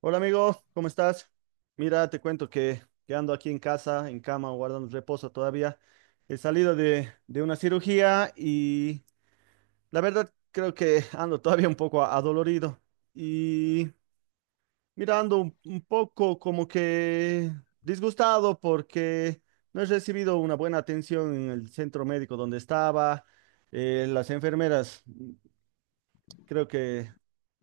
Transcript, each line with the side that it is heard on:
right: Hola amigo, ¿cómo estás? Mira, te cuento que ando aquí en casa, en cama, guardando reposo todavía. He salido de una cirugía y la verdad creo que ando todavía un poco adolorido. Y mira, ando un poco como que disgustado porque no he recibido una buena atención en el centro médico donde estaba. Las enfermeras creo que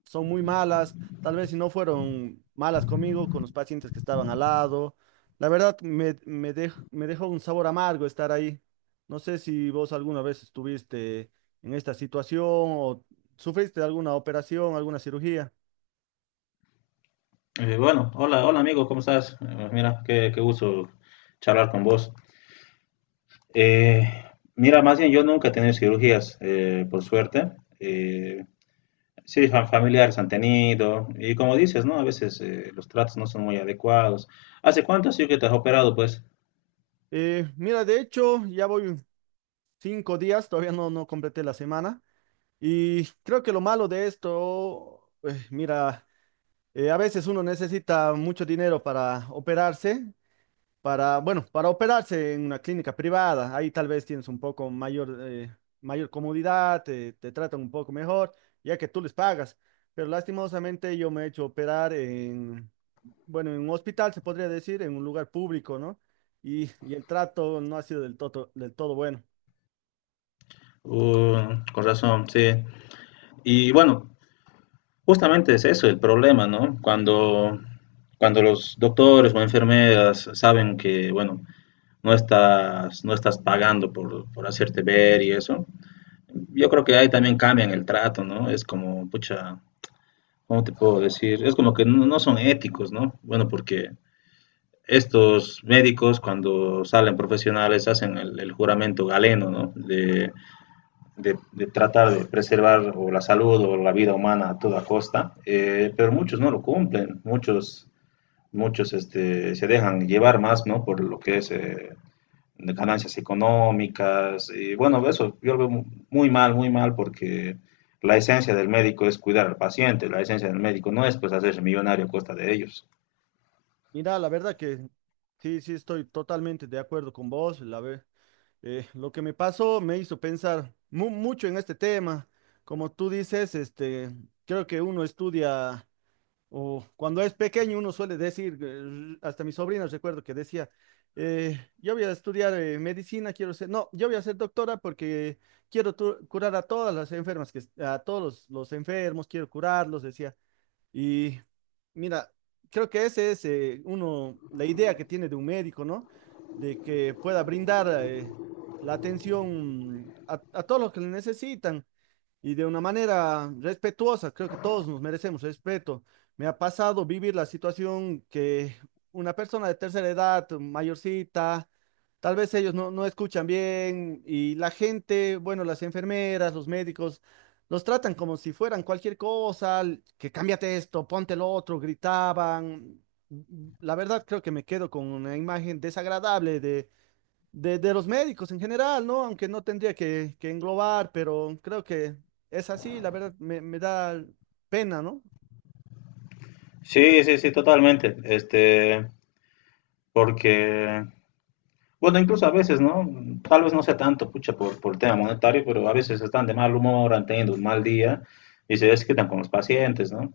right: son muy malas, tal vez si no fueron malas conmigo, con los pacientes que estaban al lado. La verdad, me dejó un sabor amargo estar ahí. No sé si vos alguna vez estuviste en esta situación o sufriste alguna operación, alguna cirugía.
left: Bueno, hola, hola amigo, ¿cómo estás? Mira, qué gusto charlar con vos. Eh, Mira, más bien yo nunca he tenido cirugías, por suerte. Eh, sí, familiares han tenido, y como dices, ¿no? A veces los tratos no son muy adecuados. ¿Hace cuánto sí que te has operado, pues?
right: Mira, de hecho, ya voy 5 días, todavía no completé la semana. Y creo que lo malo de esto, mira, a veces uno necesita mucho dinero para operarse para, bueno, para operarse en una clínica privada. Ahí tal vez tienes un poco mayor, mayor comodidad, te tratan un poco mejor, ya que tú les pagas. Pero lastimosamente yo me he hecho operar en, bueno, en un hospital, se podría decir, en un lugar público, ¿no? Y el trato no ha sido del todo bueno.
left: Con razón, sí. Y bueno, justamente es eso el problema, ¿no? Cuando los doctores o enfermeras saben que, bueno, no estás pagando por hacerte ver y eso. Yo creo que ahí también cambian el trato, ¿no? Es como, pucha, ¿cómo te puedo decir? Es como que no, no son éticos, ¿no? Bueno, porque estos médicos cuando salen profesionales hacen el juramento galeno, ¿no? De, de tratar de preservar o la salud o la vida humana a toda costa, pero muchos no lo cumplen, muchos, muchos este, se dejan llevar más, ¿no? Por lo que es de ganancias económicas. Y bueno, eso yo lo veo muy mal, porque la esencia del médico es cuidar al paciente, la esencia del médico no es pues hacerse millonario a costa de ellos.
right: Mira, la verdad que sí, sí, estoy totalmente de acuerdo con vos, la ve. Lo que me pasó me hizo pensar mucho en este tema. Como tú dices, este, creo que uno estudia, o cuando es pequeño uno suele decir, hasta mi sobrina recuerdo que decía, yo voy a estudiar medicina, quiero ser, no, yo voy a ser doctora porque quiero curar a todas las enfermas, que, a todos los enfermos, quiero curarlos, decía. Y mira, creo que ese es uno, la idea que tiene de un médico, ¿no? De que pueda brindar la atención a todos los que le necesitan y de una manera respetuosa. Creo que todos nos merecemos respeto. Me ha pasado vivir la situación que una persona de tercera edad, mayorcita, tal vez ellos no escuchan bien y la gente, bueno, las enfermeras, los médicos, los tratan como si fueran cualquier cosa, que cámbiate esto, ponte lo otro, gritaban. La verdad creo que me quedo con una imagen desagradable de los médicos en general, ¿no? Aunque no tendría que englobar, pero creo que es así, la verdad, me da pena, ¿no?
left: Sí, sí, sí, totalmente. Este, porque. Bueno, incluso a veces, ¿no? Tal vez no sea tanto, pucha, por tema monetario, pero a veces están de mal humor, han tenido un mal día y se desquitan con los pacientes, ¿no?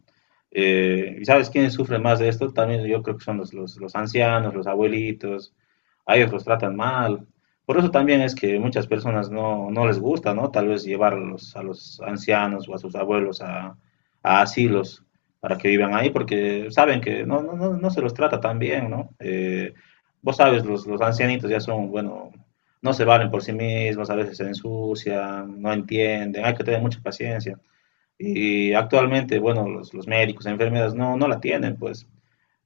left: ¿Y sabes quiénes sufren más de esto? También yo creo que son los ancianos, los abuelitos, a ellos los tratan mal. Por eso también es que muchas personas no, no les gusta, ¿no? Tal vez llevar a a los ancianos o a sus abuelos a asilos para que vivan ahí, porque saben que no, no se los trata tan bien, ¿no? Vos sabes, los ancianitos ya son, bueno, no se valen por sí mismos, a veces se ensucian, no entienden, hay que tener mucha paciencia. Y actualmente, bueno, los médicos, enfermeras no, no la tienen, pues.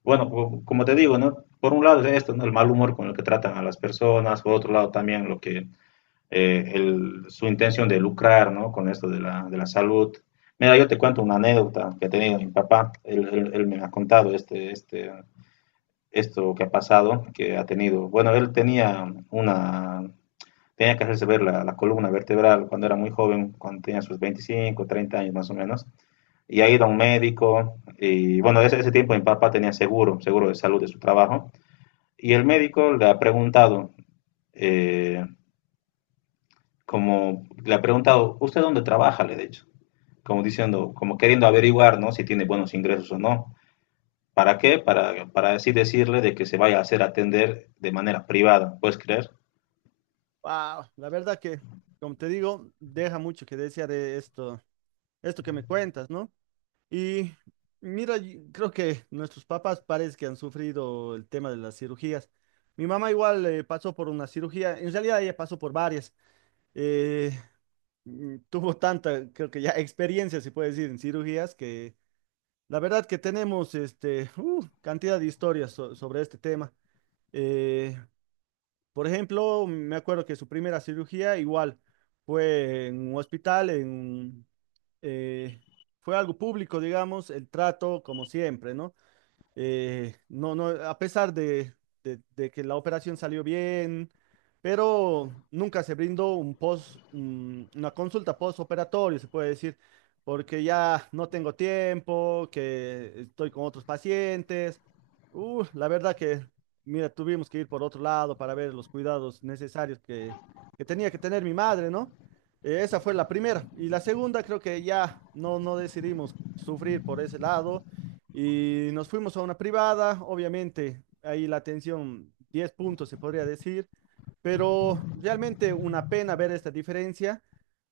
left: Bueno, como te digo, ¿no? Por un lado es esto, ¿no? El mal humor con el que tratan a las personas, por otro lado también lo que, su intención de lucrar, ¿no? Con esto de de la salud. Mira, yo te cuento una anécdota que he tenido mi papá, él me ha contado este, este, esto que ha pasado, que ha tenido. Bueno, él tenía una, tenía que hacerse ver la columna vertebral cuando era muy joven, cuando tenía sus 25, 30 años más o menos, y ha ido a un médico, y bueno, ese tiempo mi papá tenía seguro, seguro de salud de su trabajo, y el médico le ha preguntado, eh, como le ha preguntado, ¿usted dónde trabaja? Le he dicho, como diciendo, como queriendo averiguar, ¿no? Si tiene buenos ingresos o no. ¿Para qué? Para así decirle de que se vaya a hacer atender de manera privada, ¿puedes creer?
right: Wow, la verdad que, como te digo, deja mucho que desear de esto, esto que me cuentas, ¿no? Y mira, y creo que nuestros papás parece que han sufrido el tema de las cirugías. Mi mamá igual pasó por una cirugía, en realidad ella pasó por varias. eh, Tuvo tanta, creo que ya experiencia, se puede decir, en cirugías que la verdad que tenemos este, cantidad de historias sobre este tema. Eh, por ejemplo, me acuerdo que su primera cirugía igual fue en un hospital, en un, eh, fue algo público, digamos, el trato como siempre, ¿no? No, a pesar de que la operación salió bien, pero nunca se brindó un post, una consulta postoperatorio, se puede decir, porque ya no tengo tiempo, que estoy con otros pacientes. La verdad que, mira, tuvimos que ir por otro lado para ver los cuidados necesarios que tenía que tener mi madre, ¿no? Esa fue la primera. Y la segunda, creo que ya no decidimos sufrir por ese lado y nos fuimos a una privada, obviamente, ahí la atención 10 puntos se podría decir, pero realmente una pena ver esta diferencia,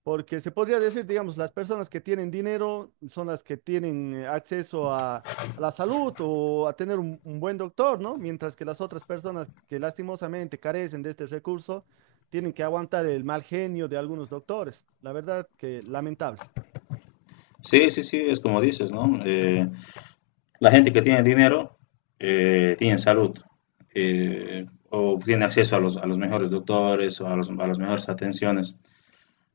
right: porque se podría decir, digamos, las personas que tienen dinero son las que tienen acceso a la salud o a tener un buen doctor, ¿no? Mientras que las otras personas que lastimosamente carecen de este recurso tienen que aguantar el mal genio de algunos doctores. La verdad que lamentable.
left: Sí, sí, sí, es como dices, ¿no? La gente que tiene dinero tiene salud eh, o tiene acceso a a los mejores doctores o a, a las mejores atenciones.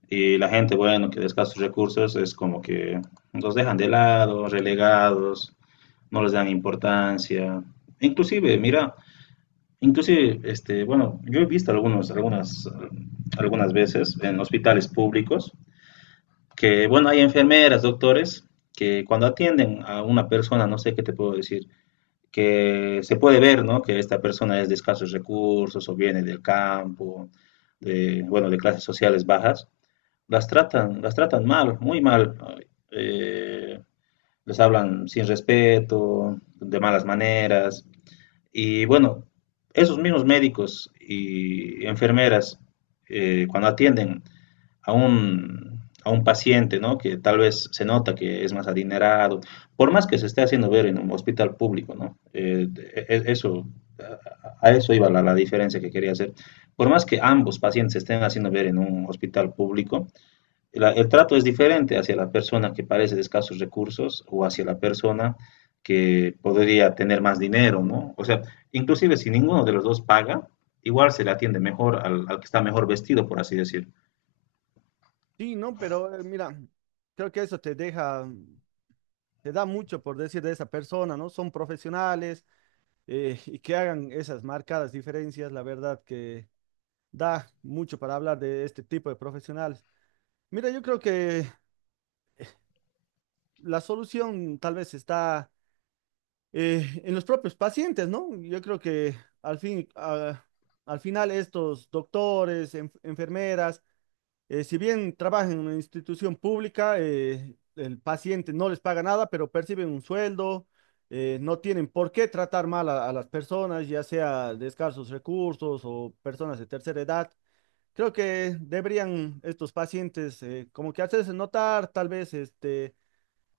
left: Y la gente, bueno, que de escasos recursos es como que los dejan de lado, relegados, no les dan importancia. Inclusive, mira, inclusive, este, bueno, yo he visto algunos, algunas, algunas veces en hospitales públicos que bueno, hay enfermeras, doctores, que cuando atienden a una persona, no sé qué te puedo decir, que se puede ver, ¿no? Que esta persona es de escasos recursos o viene del campo, de, bueno, de clases sociales bajas, las tratan mal, muy mal. Eh, Les hablan sin respeto, de malas maneras. Y bueno, esos mismos médicos y enfermeras, cuando atienden a a un paciente, ¿no? Que tal vez se nota que es más adinerado, por más que se esté haciendo ver en un hospital público, ¿no? Eso, a eso iba la diferencia que quería hacer. Por más que ambos pacientes se estén haciendo ver en un hospital público, el trato es diferente hacia la persona que parece de escasos recursos o hacia la persona que podría tener más dinero, ¿no? O sea, inclusive si ninguno de los dos paga, igual se le atiende mejor al, al que está mejor vestido, por así decir.
right: Sí, ¿no? Pero mira, creo que eso te deja, se da mucho por decir de esa persona, ¿no? Son profesionales y que hagan esas marcadas diferencias, la verdad que da mucho para hablar de este tipo de profesionales. Mira, yo creo que la solución tal vez está en los propios pacientes, ¿no? Yo creo que al fin, ah, al final estos doctores, enfermeras, si bien trabajan en una institución pública, el paciente no les paga nada, pero perciben un sueldo, no tienen por qué tratar mal a las personas, ya sea de escasos recursos o personas de tercera edad. Creo que deberían estos pacientes como que hacerse notar, tal vez este,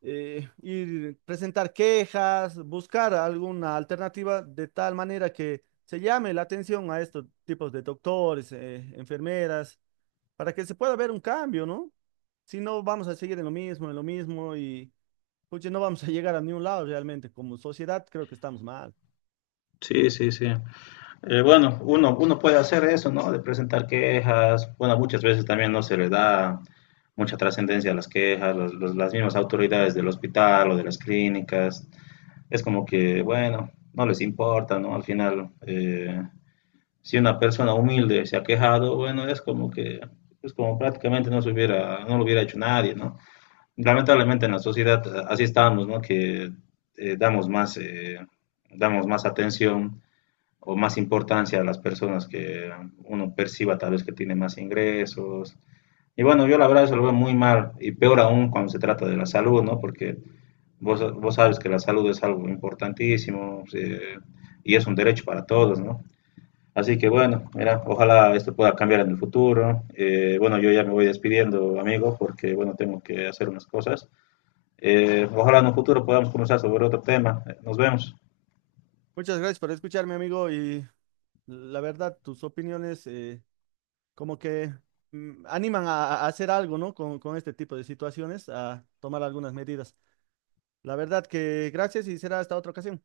right: ir presentar quejas, buscar alguna alternativa de tal manera que se llame la atención a estos tipos de doctores, enfermeras para que se pueda ver un cambio, ¿no? Si no, vamos a seguir en lo mismo y, pucha, no vamos a llegar a ningún lado realmente. Como sociedad, creo que estamos mal.
left: Sí, sí, sí. Bueno, uno, uno puede hacer eso, ¿no? De presentar quejas. Bueno, muchas veces también no se le da mucha trascendencia a las quejas, las mismas autoridades del hospital o de las clínicas. Es como que, bueno, no les importa, ¿no? Al final, si una persona humilde se ha quejado, bueno, es como que, es como prácticamente no se hubiera, no lo hubiera hecho nadie, ¿no? Lamentablemente en la sociedad así estamos, ¿no? Que eh, damos más, eh, damos más atención o más importancia a las personas que uno perciba tal vez que tiene más ingresos. Y bueno, yo la verdad eso lo veo muy mal y peor aún cuando se trata de la salud, ¿no? Porque vos sabes que la salud es algo importantísimo y es un derecho para todos, ¿no? Así que bueno, mira, ojalá esto pueda cambiar en el futuro. Bueno, yo ya me voy despidiendo, amigo, porque bueno, tengo que hacer unas cosas. Ojalá en un futuro podamos conversar sobre otro tema. Nos vemos.
right: Muchas gracias por escucharme, amigo, y la verdad, tus opiniones, como que animan a hacer algo, ¿no? Con este tipo de situaciones, a tomar algunas medidas. La verdad que gracias y será hasta otra ocasión.